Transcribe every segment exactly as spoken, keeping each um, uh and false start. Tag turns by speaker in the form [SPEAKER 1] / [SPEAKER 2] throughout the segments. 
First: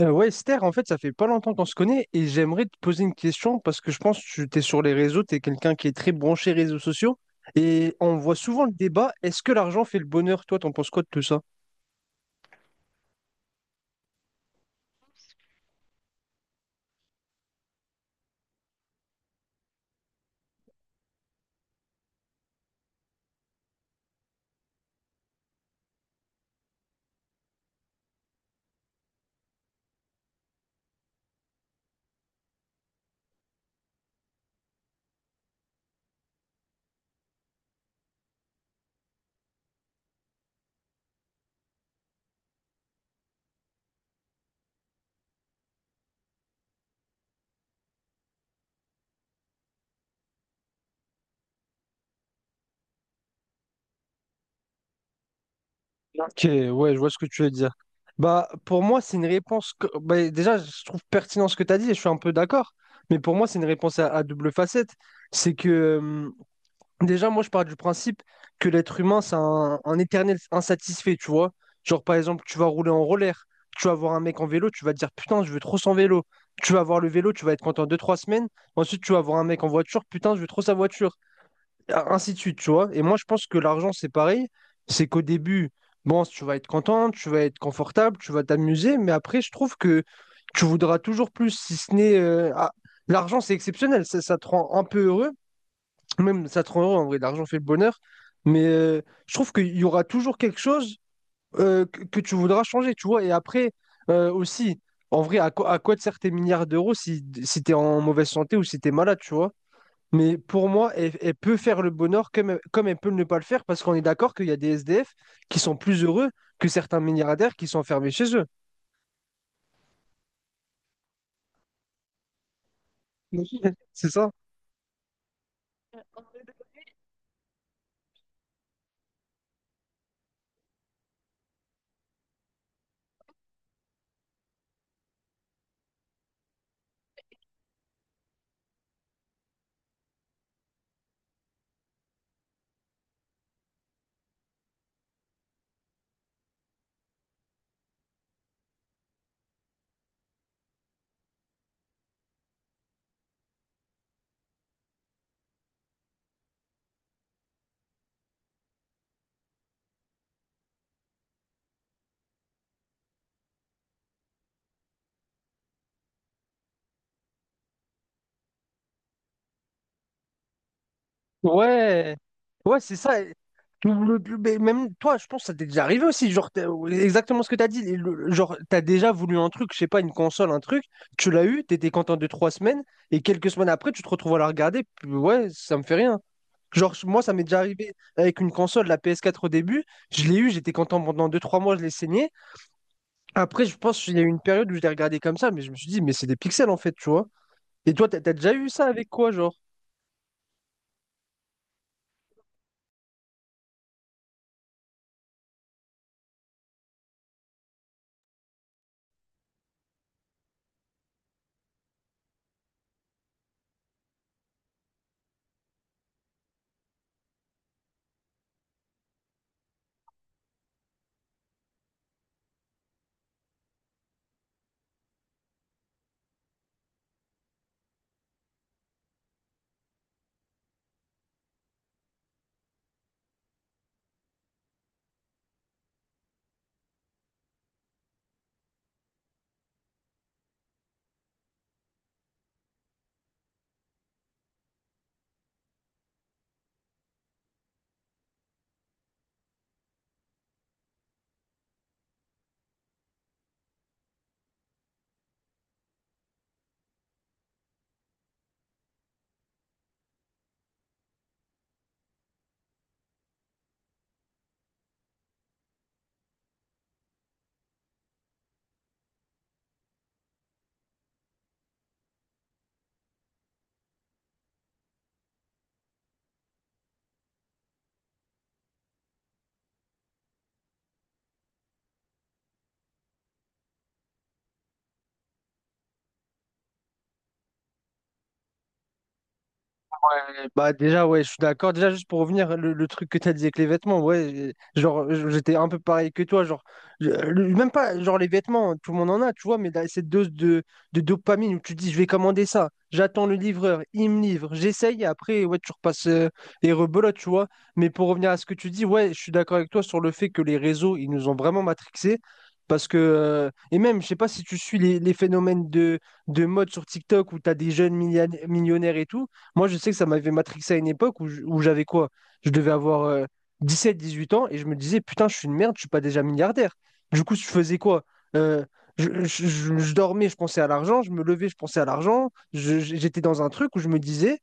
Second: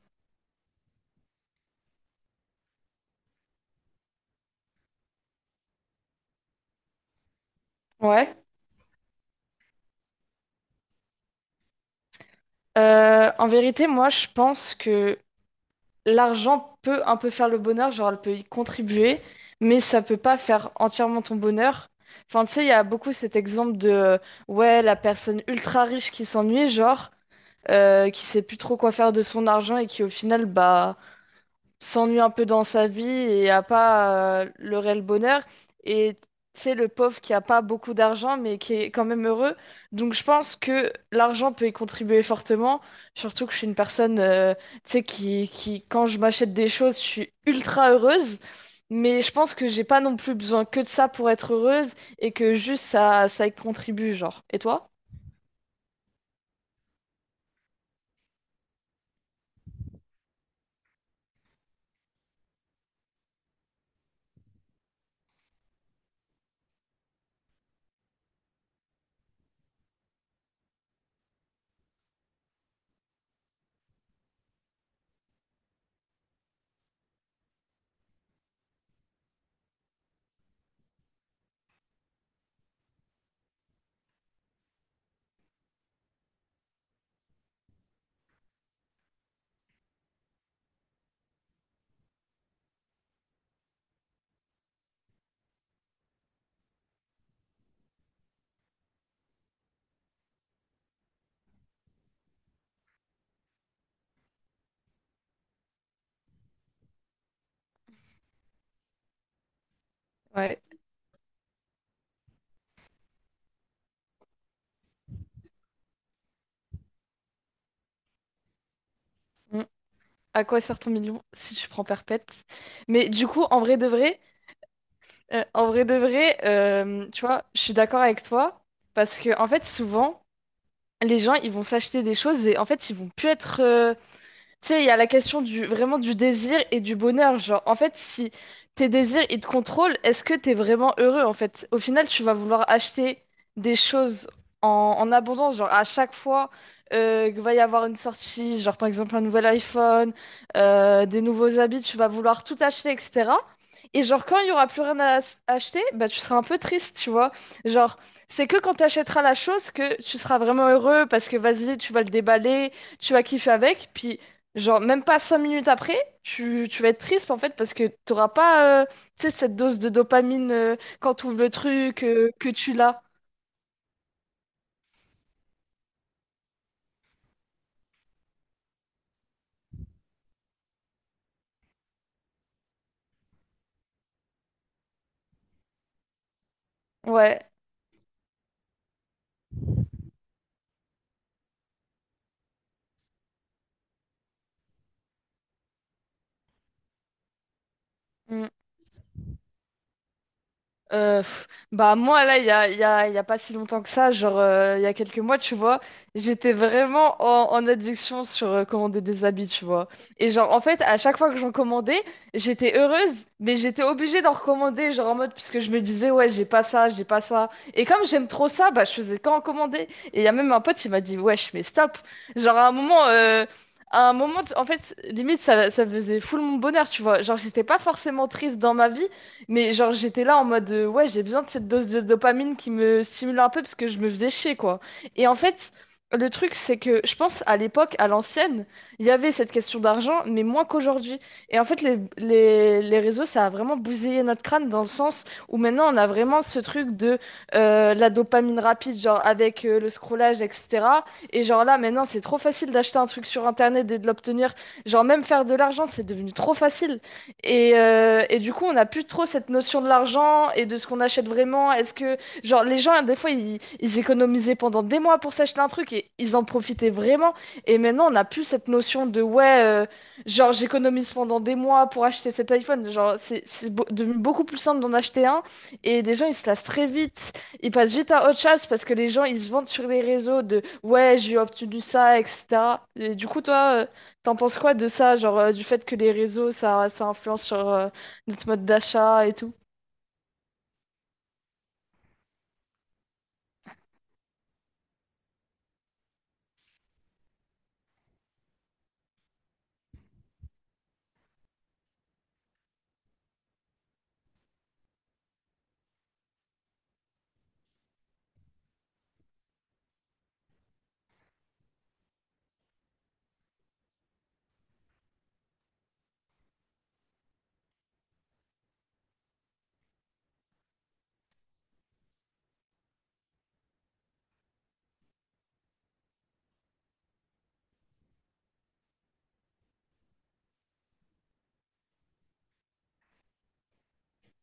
[SPEAKER 1] Euh, ouais, Esther, en fait, ça fait pas longtemps qu'on se connaît et j'aimerais te poser une question parce que je pense que tu es sur les réseaux, tu es quelqu'un qui est très branché réseaux sociaux et on voit
[SPEAKER 2] Ouais.
[SPEAKER 1] souvent le débat, est-ce que l'argent fait le bonheur? Toi, t'en penses quoi de tout ça?
[SPEAKER 2] Euh, en vérité, moi, je pense que l'argent peut un peu faire le bonheur, genre elle peut y contribuer, mais ça peut pas faire entièrement ton bonheur. Enfin, tu sais, il y a beaucoup cet exemple de, euh, ouais, la personne ultra riche qui s'ennuie, genre, euh, qui sait plus trop quoi faire de son argent et qui au final, bah, s'ennuie un peu dans sa vie et a pas euh, le réel bonheur. Et c'est le pauvre qui a pas beaucoup d'argent, mais qui est quand même heureux. Donc je pense que l'argent peut y contribuer fortement. Surtout que je suis une personne, euh, tu sais, qui, qui, quand je m'achète des choses, je suis ultra heureuse. Mais je pense que j'ai pas non plus besoin que de ça pour être heureuse et que juste ça, ça y contribue, genre. Et toi?
[SPEAKER 1] Ok, ouais, je vois ce que tu veux dire. Bah, pour moi, c'est une réponse que... bah, déjà, je trouve pertinent ce que tu as dit et je suis un peu d'accord, mais pour moi, c'est une réponse à, à double facette. C'est que déjà, moi, je pars du principe que l'être humain, c'est un, un éternel insatisfait, tu vois. Genre, par exemple, tu vas rouler en roller, tu vas voir un mec en vélo, tu vas te dire, putain, je veux trop son vélo. Tu vas voir le vélo, tu vas être content deux, trois semaines. Ensuite, tu vas voir un mec en voiture, putain, je veux trop sa voiture. Et ainsi de suite, tu vois. Et moi, je pense que l'argent, c'est pareil. C'est qu'au début, bon, tu vas être content, tu vas être confortable, tu vas t'amuser. Mais après, je trouve que tu voudras toujours plus, si ce n'est... euh, ah, l'argent, c'est exceptionnel, ça ça te rend un peu heureux. Même ça te rend heureux, en vrai, l'argent fait le bonheur. Mais euh, je trouve qu'il y aura toujours quelque chose euh, que, que tu voudras changer, tu vois. Et après, euh, aussi, en vrai, à quoi, à quoi te servent tes milliards d'euros si, si tu es en mauvaise santé ou si tu es malade, tu vois. Mais
[SPEAKER 2] Ouais.
[SPEAKER 1] pour moi, elle, elle peut faire le bonheur comme, elle- comme elle peut ne pas le faire, parce qu'on est d'accord qu'il y a des S D F qui sont plus heureux que certains milliardaires qui sont enfermés chez eux.
[SPEAKER 2] Mm. À quoi sert ton million si tu prends perpète? Mais du coup,
[SPEAKER 1] Oui.
[SPEAKER 2] en vrai de
[SPEAKER 1] C'est
[SPEAKER 2] vrai.
[SPEAKER 1] ça?
[SPEAKER 2] Euh, en vrai de vrai, euh, tu vois, je suis d'accord avec toi parce que en fait, souvent, les gens ils vont s'acheter des choses et en fait, ils vont plus être euh, tu sais, il y a la question du vraiment du désir et du bonheur. Genre, en fait, si tes désirs ils te contrôlent, est-ce que t'es vraiment heureux en fait? Au final, tu vas vouloir acheter des choses en, en abondance. Genre, à chaque fois euh, qu'il va y avoir une sortie, genre par exemple un nouvel iPhone, euh, des nouveaux habits, tu vas vouloir tout acheter, et cetera. Et genre, quand il y aura plus rien à s- acheter, bah tu seras un peu triste, tu vois. Genre, c'est que quand tu achèteras la chose que tu seras vraiment heureux parce que vas-y, tu vas le déballer, tu vas kiffer avec, puis, genre, même pas cinq minutes après, tu, tu vas être triste en fait parce que t'auras pas euh, tu sais, cette dose de dopamine euh, quand tu ouvres le truc,
[SPEAKER 1] Ouais,
[SPEAKER 2] euh, que tu
[SPEAKER 1] ouais, c'est
[SPEAKER 2] l'as.
[SPEAKER 1] ça. Le- le- mais même toi, je pense que ça t'est déjà arrivé aussi. Genre, t'as- exactement ce que t'as dit. Le- genre, t'as déjà voulu un truc, je sais pas, une console, un truc. Tu l'as eu, t'étais content de trois semaines, et quelques semaines après, tu te retrouves à la regarder. Puis ouais, ça me fait rien. Genre, moi, ça
[SPEAKER 2] Ouais.
[SPEAKER 1] m'est déjà arrivé avec une console, la P S quatre au début. Je l'ai eu, j'étais content pendant deux, trois mois, je l'ai saigné. Après, je pense qu'il y a eu une période où je l'ai regardé comme ça, mais je me suis dit, mais c'est des pixels en fait, tu vois. Et toi, t'as t'as
[SPEAKER 2] Mm.
[SPEAKER 1] déjà eu ça avec quoi, genre?
[SPEAKER 2] Euh, pff, bah moi là il y a, il y a, il y a pas si longtemps que ça genre euh, il y a quelques mois tu vois j'étais vraiment en, en addiction sur euh, commander des habits tu vois et genre en fait à chaque fois que j'en commandais j'étais heureuse mais j'étais obligée d'en recommander genre en mode puisque je me disais ouais j'ai pas ça j'ai pas ça et comme j'aime trop ça bah je faisais qu'en commander et il y a même un pote il m'a dit wesh mais stop genre à un moment euh, à un moment, tu- en fait, limite, ça, ça faisait full mon bonheur, tu vois. Genre, j'étais pas forcément triste dans ma vie, mais genre, j'étais là en mode, euh, ouais, j'ai besoin de cette dose de dopamine qui me stimule un peu parce que je me faisais chier, quoi. Et en fait, le truc, c'est que je pense à l'époque, à l'ancienne, il y avait cette question d'argent, mais moins qu'aujourd'hui. Et en fait, les, les, les réseaux, ça a vraiment bousillé notre crâne dans le sens où maintenant, on a vraiment ce truc de euh, la dopamine rapide, genre avec euh, le scrollage, et cetera. Et genre là, maintenant, c'est trop facile d'acheter un truc sur Internet et de l'obtenir. Genre, même faire de l'argent, c'est devenu trop facile. Et, euh, et du coup, on n'a plus trop cette notion de l'argent et de ce qu'on achète vraiment. Est-ce que, genre, les gens, des fois, ils, ils économisaient pendant des mois pour s'acheter un truc et ils en profitaient vraiment. Et maintenant, on n'a plus cette notion de, ouais, euh, genre, j'économise pendant des mois pour acheter cet iPhone. Genre, c'est, c'est beau- devenu beaucoup plus simple d'en acheter un. Et des gens, ils se lassent très vite. Ils passent vite à autre chose parce que les gens, ils se vendent sur les réseaux de, ouais, j'ai obtenu ça, et cetera. Et du coup, toi, euh, t'en penses quoi de ça, genre euh, du fait que les réseaux, ça, ça influence sur euh, notre mode d'achat et tout?
[SPEAKER 1] Bah déjà ouais je suis d'accord déjà juste pour revenir le, le truc que t'as dit avec les vêtements ouais j'ai- genre j- j'étais un peu pareil que toi genre je- le- même pas genre les vêtements tout le monde en a tu vois mais là, cette dose de, de dopamine où tu te dis je vais commander ça j'attends le livreur il me livre j'essaye et après ouais tu repasses euh, et rebelote tu vois mais pour revenir à ce que tu dis ouais je suis d'accord avec toi sur le fait que les réseaux ils nous ont vraiment matrixés parce que euh, et même je sais pas si tu suis les, les phénomènes de, de mode sur TikTok où t'as des jeunes million- millionnaires et tout moi, je sais que ça m'avait matrixé à une époque où je- où j'avais quoi? Je devais avoir euh, dix-sept, dix-huit ans et je me disais, putain, je suis une merde, je suis pas déjà milliardaire. Du coup, je faisais quoi? Euh, je, je- je- je dormais, je pensais à l'argent, je me levais, je pensais à l'argent. Je- j'étais dans un truc où je me disais,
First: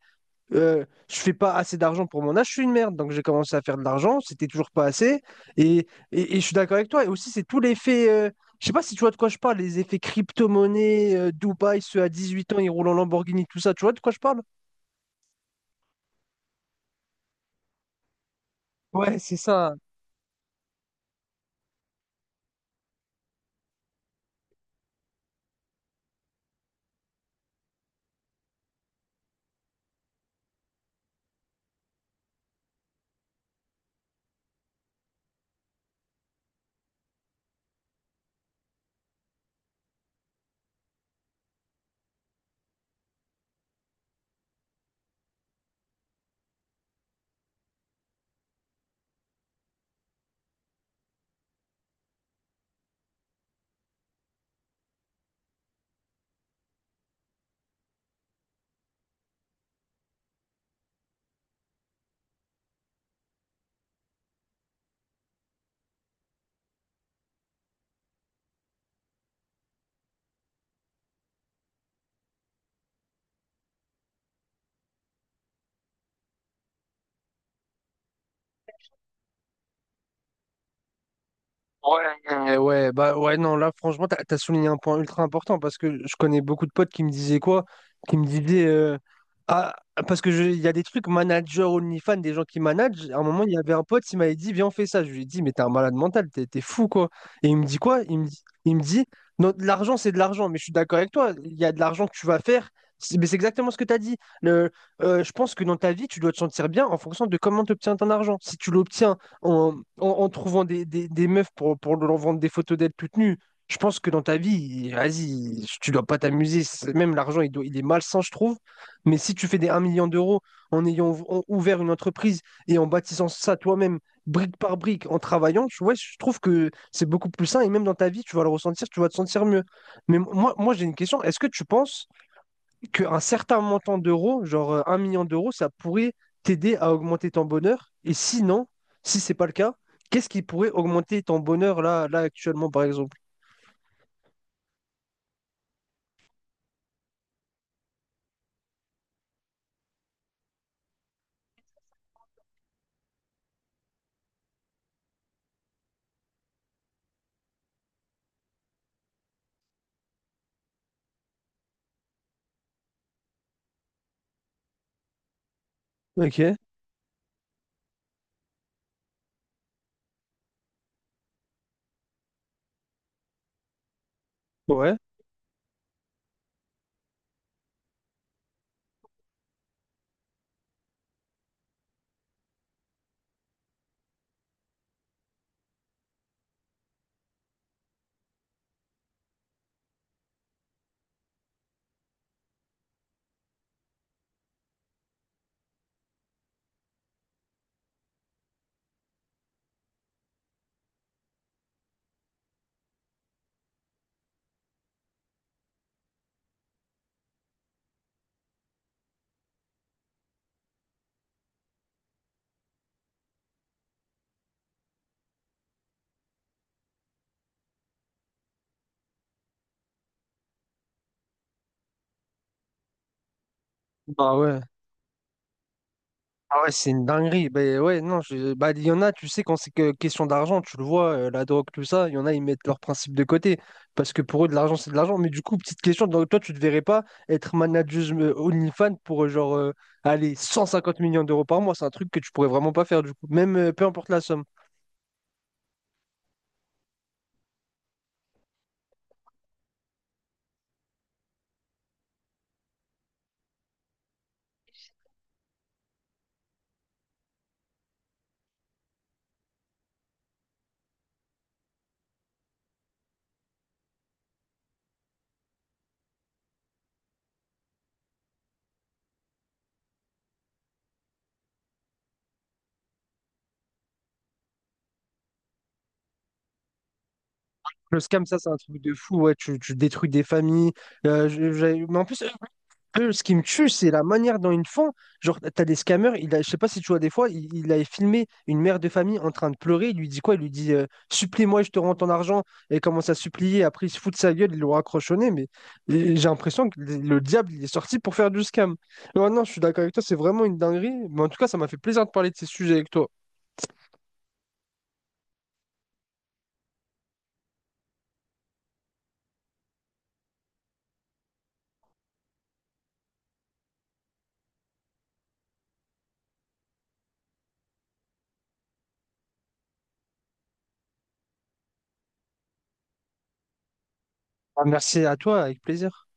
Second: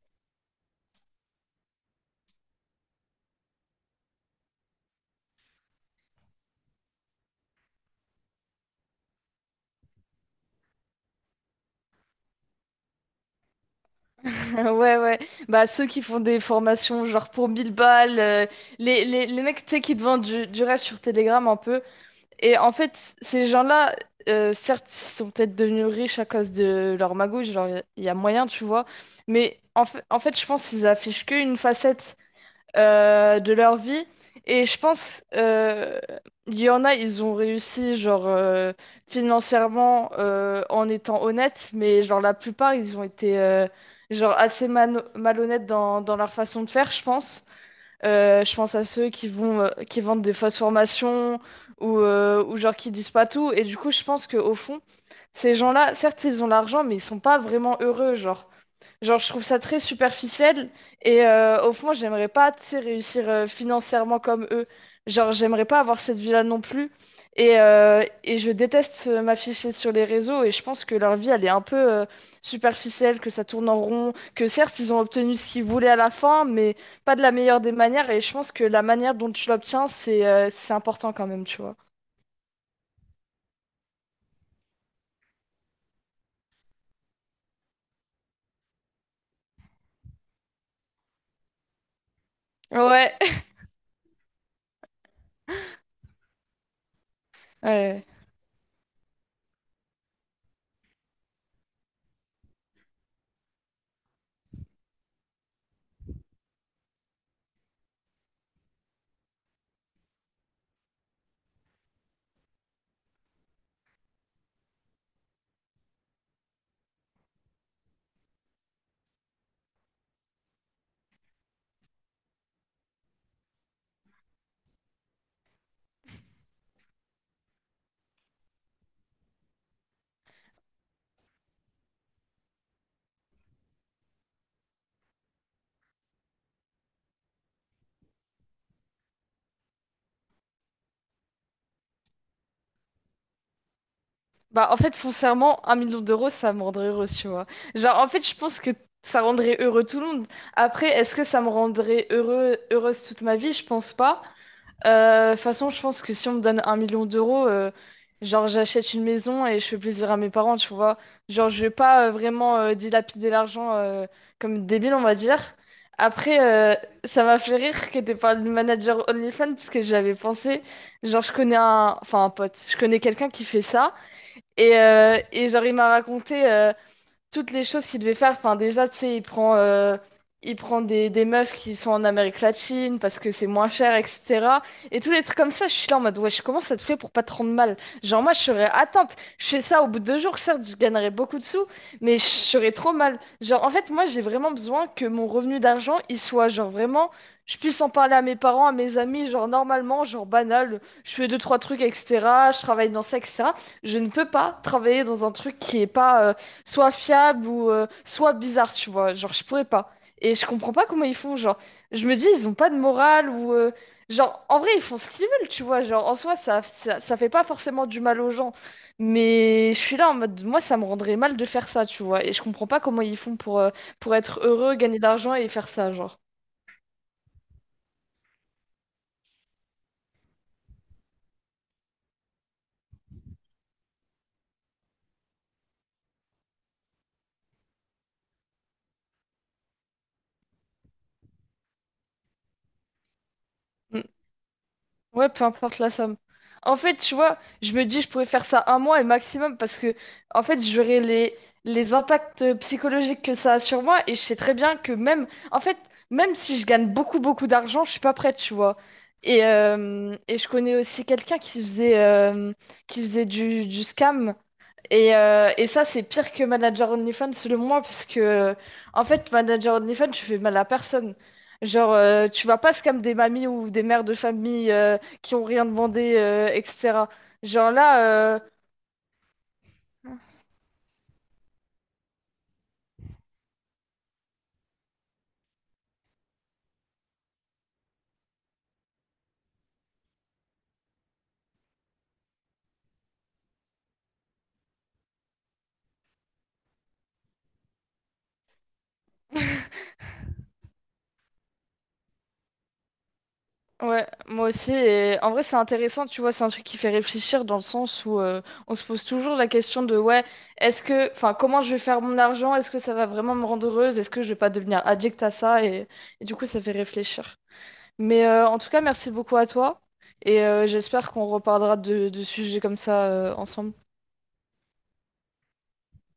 [SPEAKER 1] euh, je fais pas assez d'argent pour mon âge, je suis une merde. Donc, j'ai commencé à faire de l'argent, c'était toujours pas assez. Et, et- et je suis d'accord avec toi. Et aussi, c'est tous les faits. Euh, je sais pas si tu vois de quoi je parle, les effets crypto-monnaie, euh, Dubaï, ceux à dix-huit ans, ils roulent en Lamborghini, tout ça. Tu vois de quoi je parle?
[SPEAKER 2] Ouais, ouais. Bah, ceux qui font des formations genre pour mille balles, euh, les,
[SPEAKER 1] Ouais,
[SPEAKER 2] les,
[SPEAKER 1] c'est
[SPEAKER 2] les mecs, tu
[SPEAKER 1] ça.
[SPEAKER 2] sais, qui te vendent du, du rêve sur Telegram un peu. Et en fait, ces gens-là, euh, certes, ils sont peut-être devenus riches à cause de leur magouille, genre, il y, a y a moyen, tu vois. Mais en fait, en fait, je pense qu'ils affichent qu'une facette euh, de leur vie. Et je pense, euh, il y en a, ils ont réussi, genre, euh, financièrement, euh, en étant honnêtes, mais genre, la plupart, ils ont été, euh, genre, assez mano- malhonnêtes dans, dans leur façon de faire, je pense. Euh, je pense à ceux qui vont, euh, qui vendent des fausses formations ou, euh, ou genre qui disent pas tout. Et du coup, je pense que au fond, ces gens-là, certes, ils ont l'argent, mais ils sont pas vraiment heureux. Genre, genre je trouve ça très superficiel. Et euh, au fond, j'aimerais pas, tu sais, réussir euh, financièrement comme eux. Genre, j'aimerais pas avoir cette vie-là non plus. Et, euh, et je déteste euh, m'afficher sur les réseaux. Et je pense que leur vie, elle est un peu euh, superficielle, que ça tourne en rond, que certes, ils ont obtenu ce qu'ils voulaient à la fin, mais pas de la meilleure des manières et je pense que la manière dont tu l'obtiens, c'est euh, c'est important quand même, tu vois.
[SPEAKER 1] Ouais, ouais, bah ouais, non, là, franchement, t'as, t'as souligné un point ultra important parce que je connais beaucoup de potes qui me disaient quoi? Qui me disaient, euh, ah, parce que je- il y a des trucs manager OnlyFans, des gens qui managent.
[SPEAKER 2] Ouais.
[SPEAKER 1] À un moment, il y avait un pote, il m'avait dit, viens, on fait ça. Je lui ai dit, mais t'es un malade mental, t'es, t'es fou, quoi. Et il me dit quoi?
[SPEAKER 2] Ouais.
[SPEAKER 1] Il me dit, il me dit, non, de l'argent, c'est de l'argent, mais je suis d'accord avec toi, il y a de l'argent que tu vas faire. C'est- Mais c'est exactement ce que tu as dit. Le, euh, je pense que dans ta vie, tu dois te sentir bien en fonction de comment tu obtiens ton argent. Si tu l'obtiens en, en- en trouvant des, des- des meufs pour, pour leur vendre des photos d'elles toutes nues. Je pense que dans ta vie, vas-y, tu dois pas t'amuser. C'est- Même l'argent, il doit- il est malsain, je trouve. Mais si tu fais des un million d'euros en ayant ouv- en- ouvert une entreprise et en bâtissant ça toi-même, brique par brique, en travaillant, tu vois, je trouve que c'est beaucoup plus sain. Et même dans ta vie, tu vas le ressentir, tu vas te sentir mieux. Mais moi, moi j'ai une question. Est-ce que tu penses qu'un certain montant d'euros, genre euh, un million d'euros, ça pourrait t'aider à augmenter ton bonheur. Et sinon, si c'est pas le cas, qu'est-ce qui pourrait augmenter ton bonheur là, là actuellement, par exemple?
[SPEAKER 2] Bah, en fait, foncièrement, un million d'euros, ça me rendrait heureuse, tu vois. Genre, en fait, je pense que ça rendrait heureux tout le monde. Après, est-ce que ça me rendrait heureux, heureuse toute ma vie? Je pense pas. Euh, De toute façon, je pense que si on me donne un million d'euros, euh, genre j'achète une maison et je fais plaisir à mes parents, tu vois. Genre je vais pas euh, vraiment euh, dilapider l'argent euh, comme une débile, on va dire.
[SPEAKER 1] Ok,
[SPEAKER 2] Après, euh, ça m'a fait rire que t'aies parlé du manager OnlyFans parce que j'avais pensé, genre je connais un, enfin un pote, je connais quelqu'un qui fait ça et,
[SPEAKER 1] ouais.
[SPEAKER 2] euh, et genre il m'a raconté, euh, toutes les choses qu'il devait faire. Enfin, déjà, tu sais, il prend, euh, il prend des, des meufs qui sont en Amérique latine parce que c'est moins cher, et cetera. Et tous les trucs comme ça, je suis là en mode, wesh, comment ça te fait pour pas te rendre mal? Genre, moi, je serais atteinte. Je fais ça au bout de deux jours, certes, je gagnerais beaucoup de sous, mais je serais trop mal. Genre, en fait, moi, j'ai vraiment besoin que mon revenu d'argent, il soit, genre, vraiment, je puisse en parler à mes parents, à mes amis, genre, normalement, genre, banal. Je fais deux, trois trucs, et cetera. Je travaille dans ça, et cetera. Je ne peux pas travailler dans un truc qui est pas, euh, soit fiable ou euh, soit bizarre, tu vois. Genre, je pourrais pas. Et je comprends pas comment ils font. Genre, je me dis, ils ont pas de morale ou, euh, genre, en vrai, ils font ce qu'ils veulent, tu vois. Genre, en soi, ça, ça, ça fait pas forcément du mal aux gens. Mais je suis là en mode, moi, ça me rendrait mal de faire ça, tu vois. Et je comprends pas comment ils font pour, euh, pour
[SPEAKER 1] Bah
[SPEAKER 2] être
[SPEAKER 1] ouais.
[SPEAKER 2] heureux, gagner de l'argent et faire ça, genre.
[SPEAKER 1] Ah ouais, c'est une dinguerie. Ben ouais, non, je- bah, il y en a, tu sais, quand c'est que question d'argent, tu le vois, euh, la drogue, tout ça, il y en a, ils mettent leurs principes de côté. Parce que pour eux, de l'argent, c'est de l'argent. Mais du coup, petite question, donc toi, tu te verrais pas être manager euh, OnlyFans pour euh, genre euh, allez, cent cinquante millions d'euros par mois. C'est un truc que tu pourrais vraiment pas faire, du coup. Même euh, Peu importe la somme.
[SPEAKER 2] Ouais, peu importe la somme. En fait, tu vois, je me dis, je pourrais faire ça un mois et maximum parce que, en fait, j'aurais les, les impacts psychologiques que ça a sur moi et je sais très bien que même, en fait, même si je gagne beaucoup, beaucoup d'argent, je suis pas prête, tu vois. Et, euh, et je connais aussi quelqu'un qui faisait, euh, qui faisait du, du scam. Et, euh, et ça, c'est pire que Manager OnlyFans, selon moi, parce que, en fait, Manager OnlyFans, tu fais mal à personne. Genre, euh, tu vas pas scam des mamies ou des mères de famille euh, qui ont rien demandé, euh, et cetera. Genre
[SPEAKER 1] Le scam,
[SPEAKER 2] là,
[SPEAKER 1] ça,
[SPEAKER 2] euh,
[SPEAKER 1] c'est un truc de fou. Ouais, tu, tu détruis des familles. Euh, je- j'ai- mais en plus, peu, ce qui me tue, c'est la manière dont ils font. Genre, t'as des scammers, il a, je sais pas si tu vois des fois, il, il avait filmé une mère de famille en train de pleurer. Il lui dit quoi? Il lui dit euh, Supplie-moi, je te rends ton argent. Et il commence à supplier. Après, il se fout de sa gueule, il l'aura raccrochonné. Mais et j'ai l'impression que le le diable, il est sorti pour faire du scam. Non, non, je suis d'accord avec toi, c'est vraiment une dinguerie. Mais en tout cas, ça m'a fait plaisir de parler de ces sujets avec toi.
[SPEAKER 2] ouais, moi aussi. Et en vrai, c'est intéressant, tu vois, c'est un truc qui fait réfléchir dans le sens où euh, on se pose toujours la question de, ouais, est-ce que, enfin, comment je vais faire mon argent? Est-ce que ça va vraiment me rendre heureuse? Est-ce que je vais pas devenir addict à ça? Et, et du coup, ça fait réfléchir. Mais euh, en tout cas, merci beaucoup à toi et euh, j'espère qu'on reparlera de, de sujets comme ça euh, ensemble.
[SPEAKER 1] Ah, merci à toi, avec plaisir.